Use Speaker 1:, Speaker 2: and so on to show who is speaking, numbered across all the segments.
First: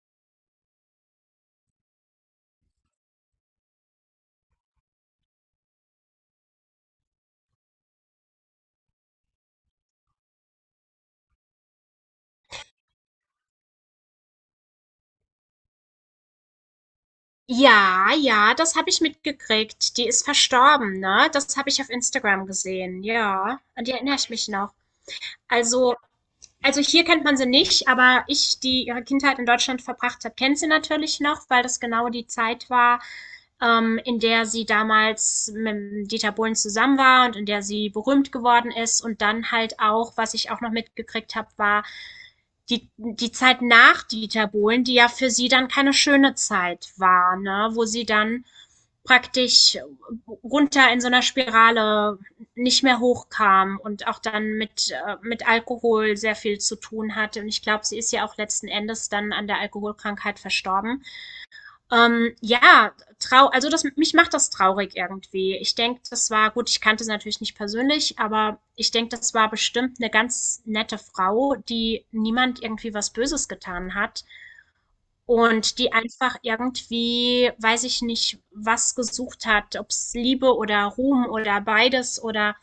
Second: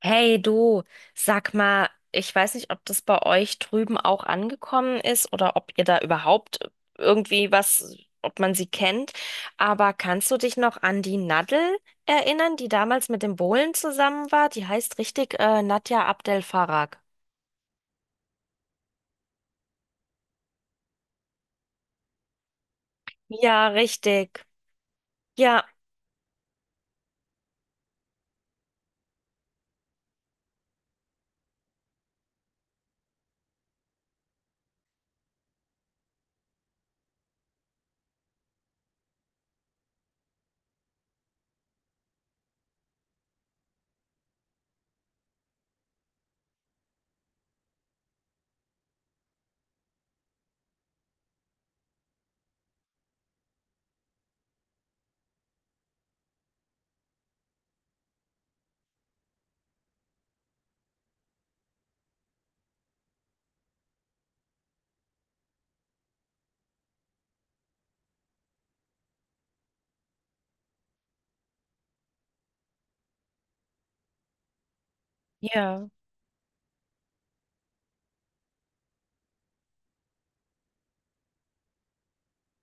Speaker 1: Hey du, sag mal, ich weiß nicht, ob das bei euch drüben auch angekommen ist oder ob ihr da überhaupt irgendwie was, ob man sie kennt, aber kannst du dich noch an die Nadel erinnern, die damals mit dem Bohlen zusammen war? Die heißt richtig Nadja Abdel Farag.
Speaker 2: Ja, ja, das habe ich mitgekriegt. Die ist verstorben, ne? Das habe ich auf Instagram gesehen. Ja,
Speaker 1: Ja,
Speaker 2: an die erinnere ich
Speaker 1: richtig.
Speaker 2: mich noch.
Speaker 1: Ja.
Speaker 2: Also also hier kennt man sie nicht, aber ich, die ihre Kindheit in Deutschland verbracht hat, kennt sie natürlich noch, weil das genau die Zeit war, in der sie damals mit Dieter Bohlen zusammen war und in der sie berühmt geworden ist. Und dann halt auch, was ich auch noch mitgekriegt habe, war die Zeit nach Dieter Bohlen, die ja für sie dann keine schöne Zeit war, ne? Wo sie dann praktisch runter in so einer Spirale nicht mehr hochkam und auch dann mit Alkohol sehr viel zu tun hatte. Und ich glaube, sie ist ja auch letzten Endes dann an der Alkoholkrankheit verstorben. Ja, mich macht das traurig irgendwie. Ich denke, das war, gut, ich kannte sie natürlich nicht persönlich, aber ich denke, das war bestimmt eine ganz nette Frau, die niemand irgendwie was Böses getan hat. Und
Speaker 1: Ja.
Speaker 2: die einfach irgendwie, weiß ich nicht, was gesucht hat, ob es Liebe oder Ruhm oder beides oder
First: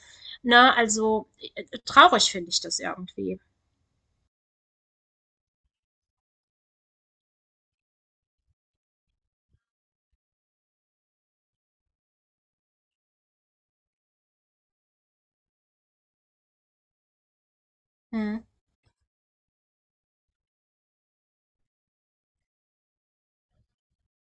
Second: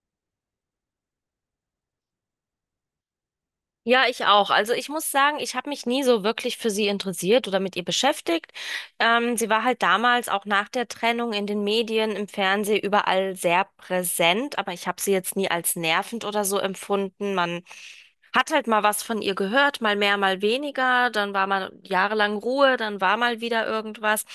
Speaker 2: ne, also traurig finde ich das irgendwie.
Speaker 1: Ja, ich auch. Also ich muss sagen, ich habe mich nie so wirklich für sie interessiert oder mit ihr beschäftigt. Sie war halt damals auch nach der Trennung in den Medien, im Fernsehen überall sehr präsent, aber ich habe sie jetzt nie als nervend oder so empfunden. Man
Speaker 2: Mhm.
Speaker 1: hat halt mal was von ihr gehört, mal mehr, mal weniger. Dann war mal jahrelang Ruhe, dann war mal wieder irgendwas.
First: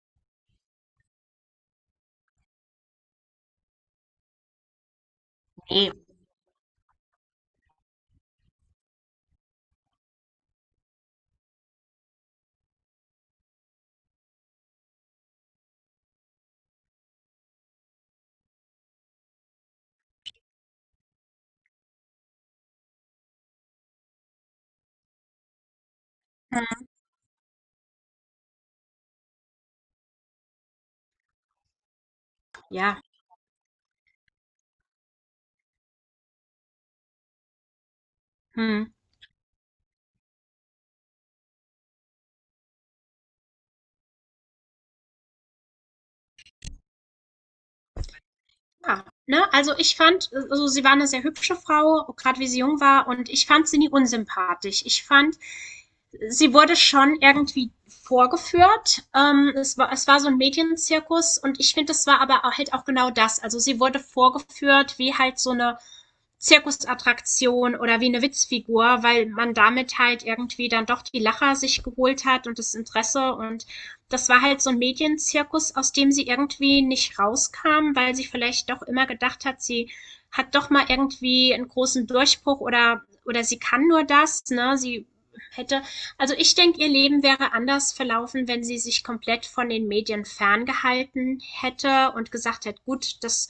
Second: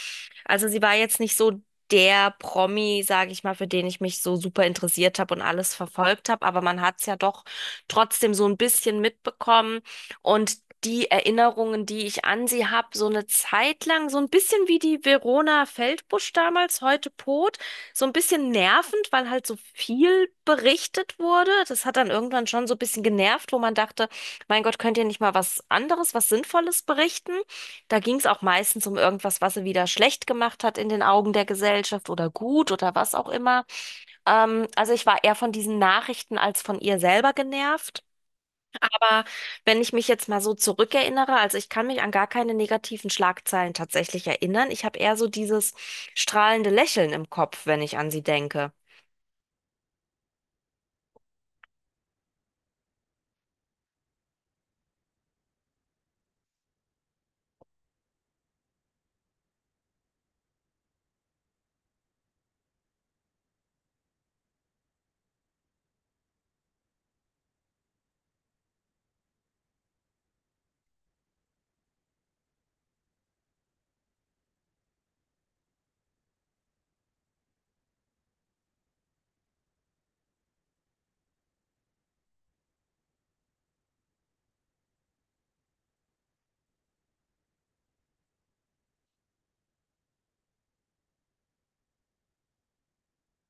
Speaker 1: Also sie war jetzt nicht so der Promi, sage ich mal, für den ich mich so super interessiert habe und alles
Speaker 2: Ne.
Speaker 1: verfolgt habe, aber man hat es ja doch trotzdem so ein bisschen mitbekommen und die Erinnerungen, die ich an sie habe, so eine Zeit lang, so ein bisschen wie die Verona Feldbusch damals, heute Pot, so ein bisschen nervend, weil halt so viel berichtet wurde. Das hat dann irgendwann schon so ein bisschen genervt, wo man dachte, mein Gott, könnt ihr nicht mal was anderes, was Sinnvolles
Speaker 2: Mhm.
Speaker 1: berichten? Da ging es auch meistens um irgendwas, was sie wieder schlecht gemacht hat in den Augen der Gesellschaft oder gut oder
Speaker 2: Ja.
Speaker 1: was auch immer. Also ich war eher von diesen Nachrichten als von ihr selber genervt.
Speaker 2: Mhm.
Speaker 1: Aber wenn ich mich jetzt mal so zurückerinnere, also ich kann mich an gar keine negativen Schlagzeilen tatsächlich erinnern. Ich habe eher so dieses strahlende Lächeln im Kopf, wenn ich an sie denke.
Speaker 2: Ja, ne? Also, ich fand also, sie war eine sehr hübsche Frau, gerade wie sie jung war und ich fand sie nie unsympathisch. Ich fand sie wurde schon irgendwie vorgeführt. Es war so ein Medienzirkus und ich finde, es war aber halt auch genau das. Also sie wurde vorgeführt wie halt so eine Zirkusattraktion oder wie eine Witzfigur, weil man damit halt irgendwie dann doch die Lacher sich geholt hat und das Interesse. Und das war halt so ein Medienzirkus, aus dem sie irgendwie nicht rauskam, weil sie vielleicht doch immer gedacht hat, sie hat doch mal irgendwie einen großen Durchbruch oder sie kann nur das, ne? Sie hätte, also ich denke, ihr Leben wäre anders verlaufen, wenn sie sich komplett von den Medien ferngehalten hätte und gesagt hätte, gut, das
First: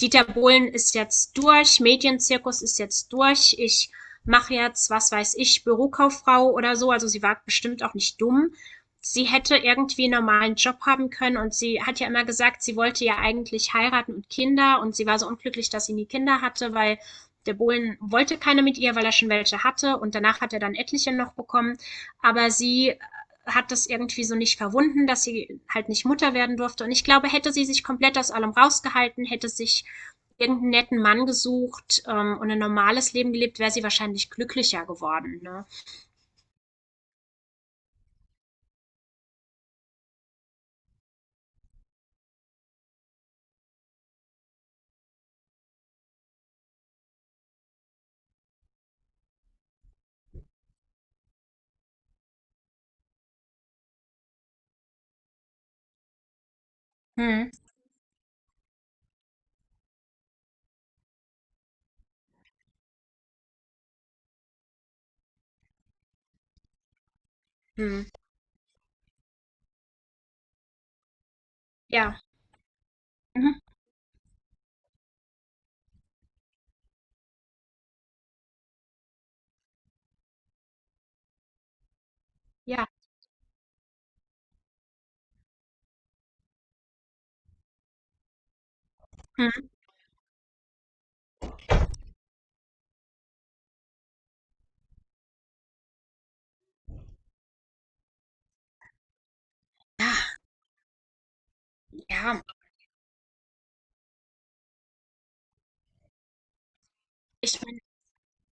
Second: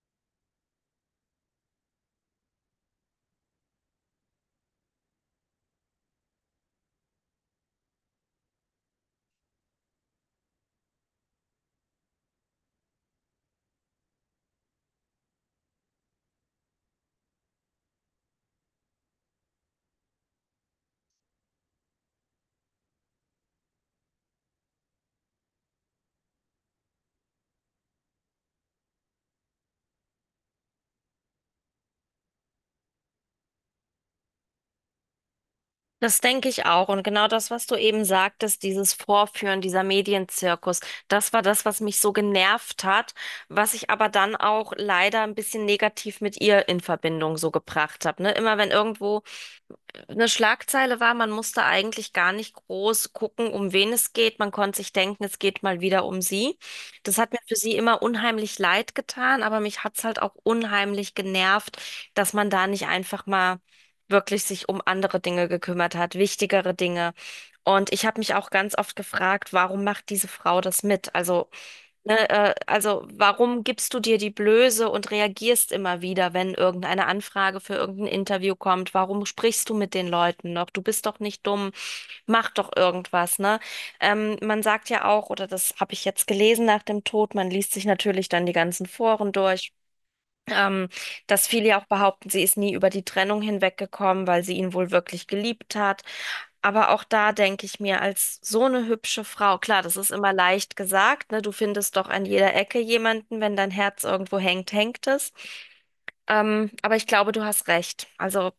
Speaker 2: Dieter Bohlen ist jetzt durch, Medienzirkus ist jetzt durch, ich mache jetzt, was weiß ich, Bürokauffrau oder so. Also sie war bestimmt auch nicht dumm. Sie hätte irgendwie einen normalen Job haben können und sie hat ja immer gesagt, sie wollte ja eigentlich heiraten und Kinder und sie war so unglücklich, dass sie nie Kinder hatte, weil der Bohlen wollte keine mit ihr, weil er schon welche hatte und danach hat er dann etliche noch bekommen. Aber sie hat das irgendwie so nicht verwunden, dass sie halt nicht Mutter werden durfte. Und ich glaube, hätte sie sich komplett aus allem rausgehalten, hätte sich irgendeinen netten Mann gesucht und ein normales Leben gelebt, wäre sie wahrscheinlich glücklicher geworden. Ne?
Speaker 1: Das denke ich auch. Und genau das, was du eben sagtest, dieses Vorführen, dieser Medienzirkus, das war das, was mich so genervt hat, was ich aber dann auch leider ein bisschen negativ mit ihr in Verbindung so gebracht habe. Ne? Immer wenn irgendwo eine Schlagzeile war, man musste eigentlich gar nicht groß gucken, um wen es geht. Man konnte sich denken, es geht mal wieder um sie. Das hat mir
Speaker 2: Hm.
Speaker 1: für sie immer unheimlich leid getan, aber mich hat es halt auch unheimlich genervt, dass man da nicht einfach mal wirklich sich um andere Dinge gekümmert hat, wichtigere Dinge. Und
Speaker 2: Hm.
Speaker 1: ich habe mich auch ganz oft gefragt, warum macht diese Frau das mit? Also
Speaker 2: Ja.
Speaker 1: ne, also
Speaker 2: Mhm.
Speaker 1: warum gibst du dir die Blöße und reagierst immer wieder, wenn irgendeine Anfrage für irgendein Interview kommt? Warum sprichst du mit den Leuten noch? Du bist doch nicht dumm, mach doch
Speaker 2: Ja.
Speaker 1: irgendwas, ne? Man sagt ja auch, oder das habe ich jetzt gelesen nach dem Tod, man liest sich natürlich dann die ganzen Foren
Speaker 2: Hm.
Speaker 1: durch. Ähm, Dass viele ja auch behaupten, sie ist nie über die Trennung hinweggekommen, weil sie ihn wohl wirklich geliebt hat. Aber auch da denke ich mir, als so eine hübsche Frau, klar, das ist immer
Speaker 2: Ja.
Speaker 1: leicht gesagt, ne? Du findest doch an
Speaker 2: Ja.
Speaker 1: jeder Ecke jemanden, wenn dein Herz irgendwo hängt, hängt es. Aber ich glaube, du
Speaker 2: Ich
Speaker 1: hast
Speaker 2: meine,
Speaker 1: recht. Also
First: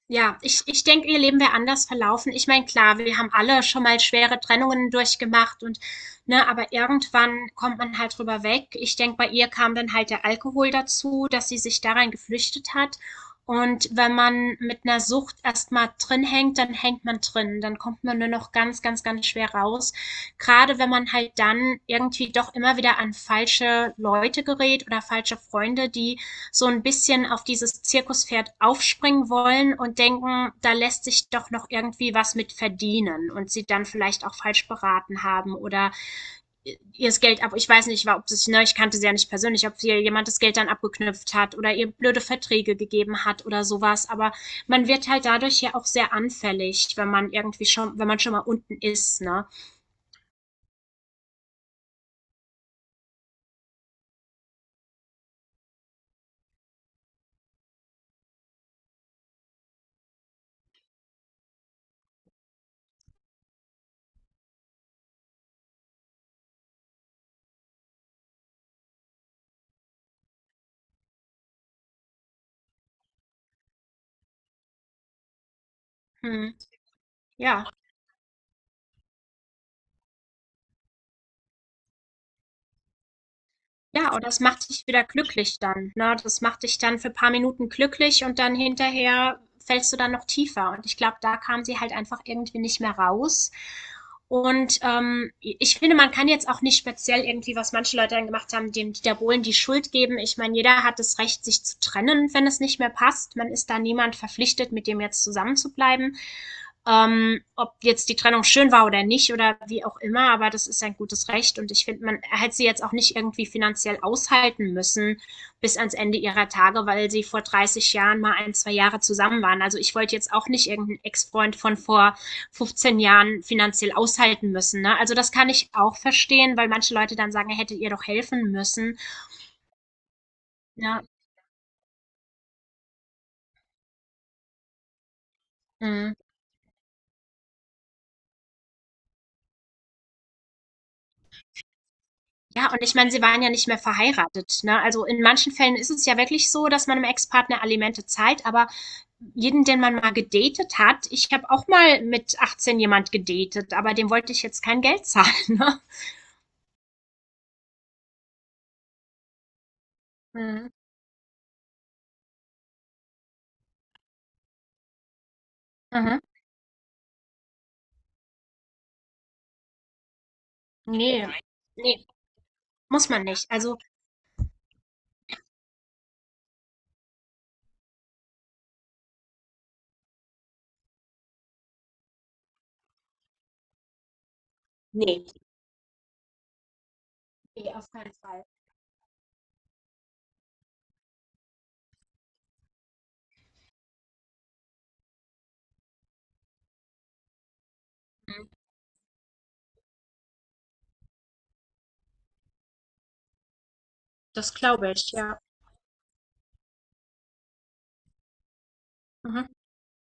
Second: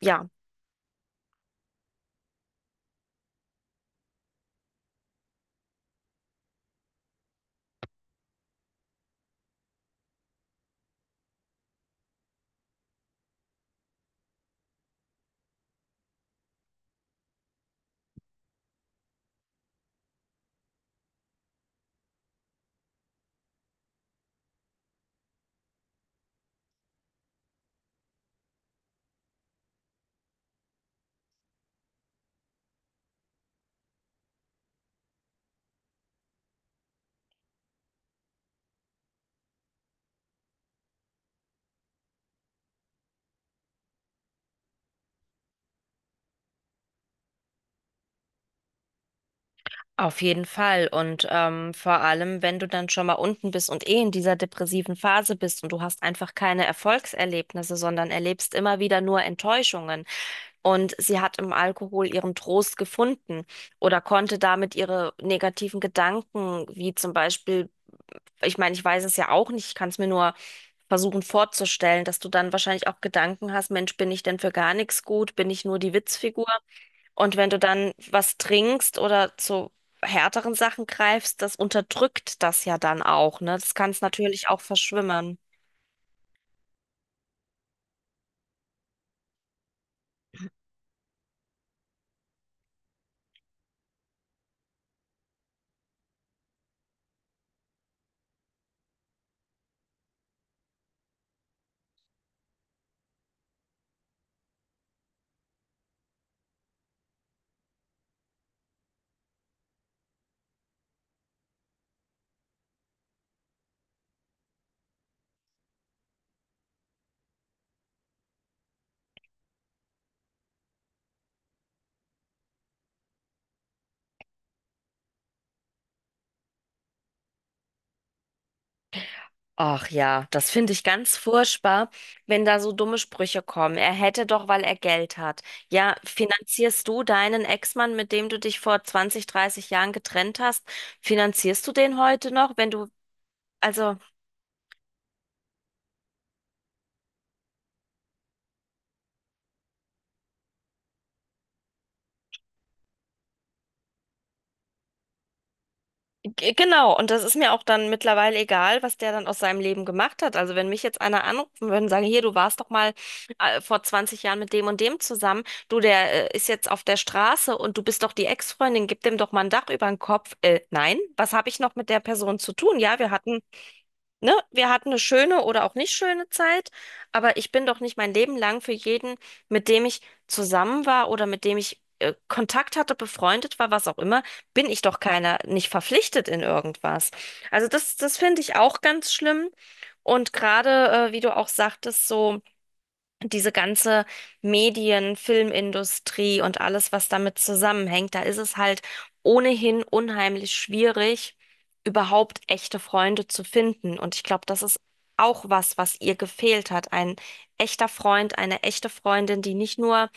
Speaker 1: ja,
Speaker 2: Ja, ich denke, ihr Leben wäre anders verlaufen. Ich meine, klar, wir haben alle schon mal schwere Trennungen durchgemacht und ne, aber irgendwann kommt man halt drüber weg. Ich denke, bei ihr kam dann halt der Alkohol dazu, dass sie sich da geflüchtet hat. Und wenn man mit einer Sucht erstmal drin hängt, dann hängt man drin. Dann kommt man nur noch ganz, ganz, ganz schwer raus. Gerade wenn man halt dann irgendwie doch immer wieder an falsche Leute gerät oder falsche Freunde, die so ein bisschen auf dieses Zirkuspferd aufspringen wollen und denken, da lässt sich doch noch irgendwie was mit verdienen und sie dann vielleicht auch falsch beraten haben oder ihr das Geld ab, ich weiß nicht, ob es, ne, ich kannte sie ja nicht persönlich, ob ihr jemand das Geld dann abgeknüpft hat oder ihr blöde Verträge gegeben hat oder sowas, aber man wird halt dadurch ja auch sehr anfällig, wenn man irgendwie schon, wenn man schon mal unten ist, ne?
Speaker 1: auf jeden Fall. Und vor allem, wenn du dann schon mal unten bist und eh in dieser depressiven Phase bist und du hast einfach keine Erfolgserlebnisse, sondern erlebst immer wieder nur Enttäuschungen. Und sie hat im Alkohol ihren Trost gefunden oder konnte damit ihre negativen Gedanken, wie zum Beispiel, ich meine, ich weiß es ja auch nicht, ich kann es mir nur versuchen vorzustellen, dass du dann wahrscheinlich auch Gedanken hast, Mensch, bin ich denn für gar nichts gut? Bin ich nur die Witzfigur?
Speaker 2: Hm,
Speaker 1: Und wenn du
Speaker 2: ja.
Speaker 1: dann was trinkst oder zu härteren Sachen greifst, das unterdrückt das ja dann auch, ne? Das kann es
Speaker 2: Ja, und das
Speaker 1: natürlich auch
Speaker 2: macht dich wieder
Speaker 1: verschwimmen.
Speaker 2: glücklich dann, ne? Das macht dich dann für paar Minuten glücklich und dann hinterher fällst du dann noch tiefer. Und ich glaube, da kam sie halt einfach irgendwie nicht mehr raus. Und ich finde, man kann jetzt auch nicht speziell irgendwie, was manche Leute dann gemacht haben, dem Dieter Bohlen die Schuld geben. Ich meine, jeder hat das Recht, sich zu trennen, wenn es nicht mehr passt. Man ist da niemand verpflichtet, mit dem jetzt zusammen zu bleiben ob jetzt die Trennung schön war oder nicht oder wie auch immer, aber das ist ein gutes Recht und ich finde, man hätte sie jetzt auch nicht irgendwie finanziell aushalten müssen bis ans Ende ihrer Tage, weil sie vor 30 Jahren mal ein, zwei Jahre zusammen waren. Also ich wollte jetzt auch nicht irgendeinen Ex-Freund von vor 15 Jahren finanziell aushalten müssen. Ne? Also das kann ich auch verstehen, weil manche Leute dann sagen, er hätte ihr doch helfen müssen.
Speaker 1: Ach ja, das finde ich
Speaker 2: Ja.
Speaker 1: ganz furchtbar, wenn da so dumme Sprüche kommen. Er hätte doch, weil er Geld hat. Ja,
Speaker 2: Mhm.
Speaker 1: finanzierst du deinen Ex-Mann, mit dem du dich vor 20, 30 Jahren getrennt hast, finanzierst du den heute noch, wenn
Speaker 2: Ja, und
Speaker 1: du,
Speaker 2: ich meine, sie waren ja nicht mehr
Speaker 1: also.
Speaker 2: verheiratet, ne? Also in manchen Fällen ist es ja wirklich so, dass man dem Ex-Partner Alimente zahlt, aber jeden, den man mal gedatet hat, ich habe auch mal mit 18 jemand gedatet, aber dem wollte ich jetzt kein Geld zahlen, ne?
Speaker 1: Genau, und das ist mir auch dann mittlerweile egal, was der dann aus seinem Leben gemacht hat. Also wenn
Speaker 2: Mhm.
Speaker 1: mich jetzt einer anrufen würde und sagen, hier, du warst doch mal vor 20 Jahren mit dem und dem zusammen, du,
Speaker 2: Mhm.
Speaker 1: der ist jetzt auf der Straße und du bist doch die Ex-Freundin, gib dem doch mal ein Dach über den Kopf. Nein,
Speaker 2: Nee.
Speaker 1: was habe ich noch mit der
Speaker 2: Nee,
Speaker 1: Person zu tun? Ja,
Speaker 2: muss
Speaker 1: wir
Speaker 2: man
Speaker 1: hatten
Speaker 2: nicht. Also,
Speaker 1: ne, wir hatten eine schöne oder auch nicht schöne Zeit, aber ich bin doch nicht mein Leben lang für jeden, mit dem ich zusammen war oder mit dem ich Kontakt hatte, befreundet war, was auch immer, bin ich doch
Speaker 2: nee.
Speaker 1: keiner, nicht verpflichtet in irgendwas. Also
Speaker 2: Nee, auf
Speaker 1: das,
Speaker 2: keinen
Speaker 1: das finde
Speaker 2: Fall.
Speaker 1: ich auch ganz schlimm. Und gerade, wie du auch sagtest, so diese ganze Medien, Filmindustrie und alles, was damit zusammenhängt, da ist
Speaker 2: Mhm.
Speaker 1: es halt ohnehin unheimlich schwierig, überhaupt echte Freunde zu finden. Und ich glaube,
Speaker 2: Das
Speaker 1: das ist
Speaker 2: glaube ich, ja.
Speaker 1: auch was, was ihr gefehlt hat. Ein echter Freund, eine echte Freundin,
Speaker 2: Mhm.
Speaker 1: die nicht nur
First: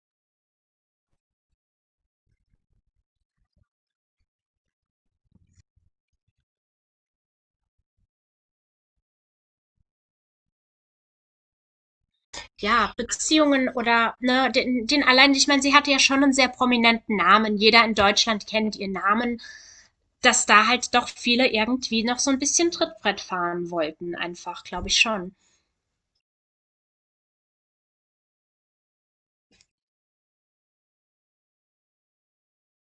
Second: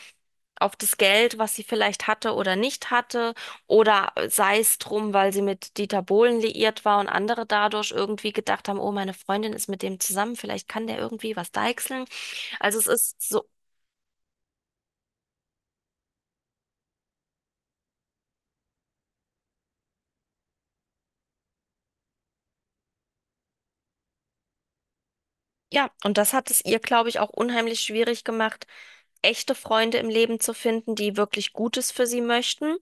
Speaker 1: auf das Geld, was sie vielleicht hatte oder nicht hatte, oder sei es drum, weil sie mit Dieter Bohlen liiert war und andere dadurch irgendwie gedacht haben, oh, meine Freundin ist mit dem zusammen, vielleicht kann der irgendwie was deichseln. Also es
Speaker 2: Ja,
Speaker 1: ist so,
Speaker 2: Beziehungen oder ne, den allein, ich meine, sie hatte ja schon einen sehr prominenten Namen. Jeder in Deutschland kennt ihren Namen. Dass da halt doch viele irgendwie noch so ein bisschen Trittbrett fahren wollten, einfach, glaube ich schon.
Speaker 1: ja, und das hat es ihr, glaube ich, auch unheimlich schwierig gemacht, echte Freunde im Leben zu finden, die wirklich Gutes für sie möchten.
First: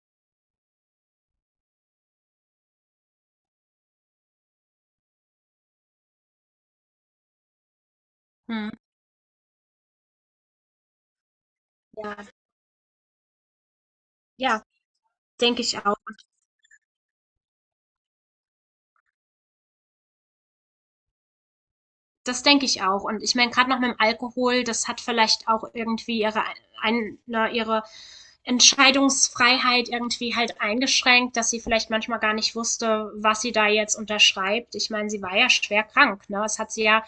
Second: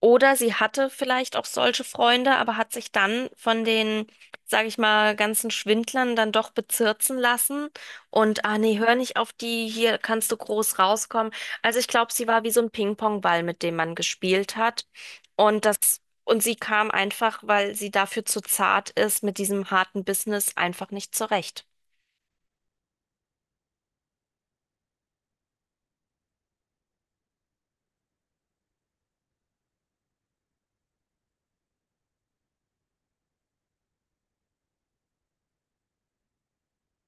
Speaker 1: Oder sie hatte vielleicht auch solche Freunde, aber hat sich dann von den, sage ich mal, ganzen Schwindlern dann doch bezirzen lassen. Und, ah
Speaker 2: Hm.
Speaker 1: nee, hör nicht auf die, hier kannst du groß rauskommen. Also ich glaube,
Speaker 2: Ja,
Speaker 1: sie war wie so ein Ping-Pong-Ball, mit dem man gespielt
Speaker 2: ja,
Speaker 1: hat.
Speaker 2: denke
Speaker 1: Und
Speaker 2: ich
Speaker 1: das,
Speaker 2: auch.
Speaker 1: und sie kam einfach, weil sie dafür zu zart ist, mit diesem harten Business einfach nicht zurecht.
Speaker 2: Das denke ich auch. Und ich meine, gerade noch mit dem Alkohol, das hat vielleicht auch irgendwie ihre, ihre Entscheidungsfreiheit irgendwie halt eingeschränkt, dass sie vielleicht manchmal gar nicht wusste, was sie da jetzt unterschreibt. Ich meine, sie war ja schwer krank. Ne?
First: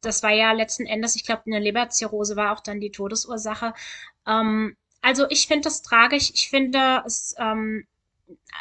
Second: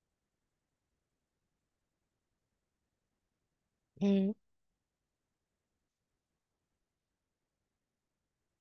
Speaker 2: Das war ja letzten Endes, ich glaube, eine Leberzirrhose war auch dann die Todesursache.
Speaker 1: Mhm.
Speaker 2: Ähm, also ich finde das tragisch. Ich finde es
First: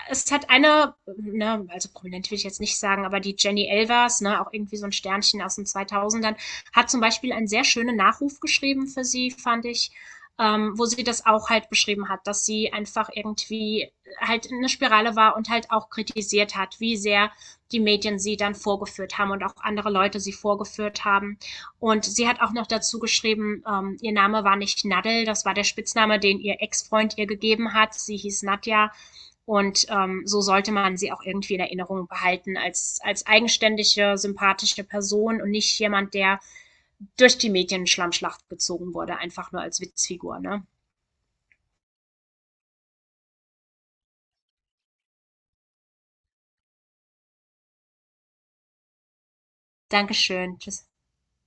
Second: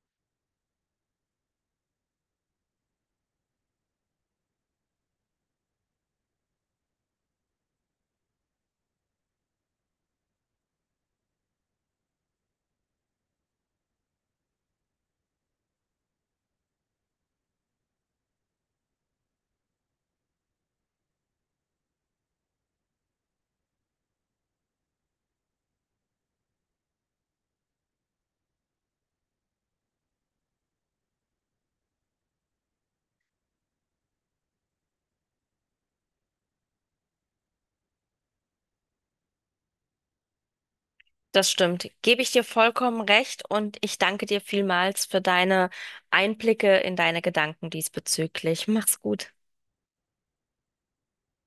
Speaker 2: es hat eine, ne, also prominent will ich jetzt nicht sagen, aber die Jenny Elvers, ne, auch irgendwie so ein Sternchen aus den zweitausendern, hat zum Beispiel einen sehr schönen Nachruf geschrieben für sie, fand ich, wo sie das auch halt beschrieben hat, dass sie einfach irgendwie halt in eine Spirale war und halt auch kritisiert hat, wie sehr die Medien sie dann vorgeführt haben und auch andere Leute sie vorgeführt haben. Und sie hat auch noch dazu geschrieben, ihr Name war nicht Nadel, das war der Spitzname, den ihr Ex-Freund ihr gegeben hat. Sie hieß Nadja und so sollte man sie auch irgendwie in Erinnerung behalten als, als eigenständige, sympathische Person und nicht jemand, der durch die Medien-Schlammschlacht gezogen wurde, einfach nur als Witzfigur. Ne?
Speaker 1: Das stimmt. Gebe ich dir vollkommen recht und ich danke dir vielmals für deine Einblicke in deine Gedanken diesbezüglich. Mach's gut.
Speaker 2: Dankeschön. Tschüss.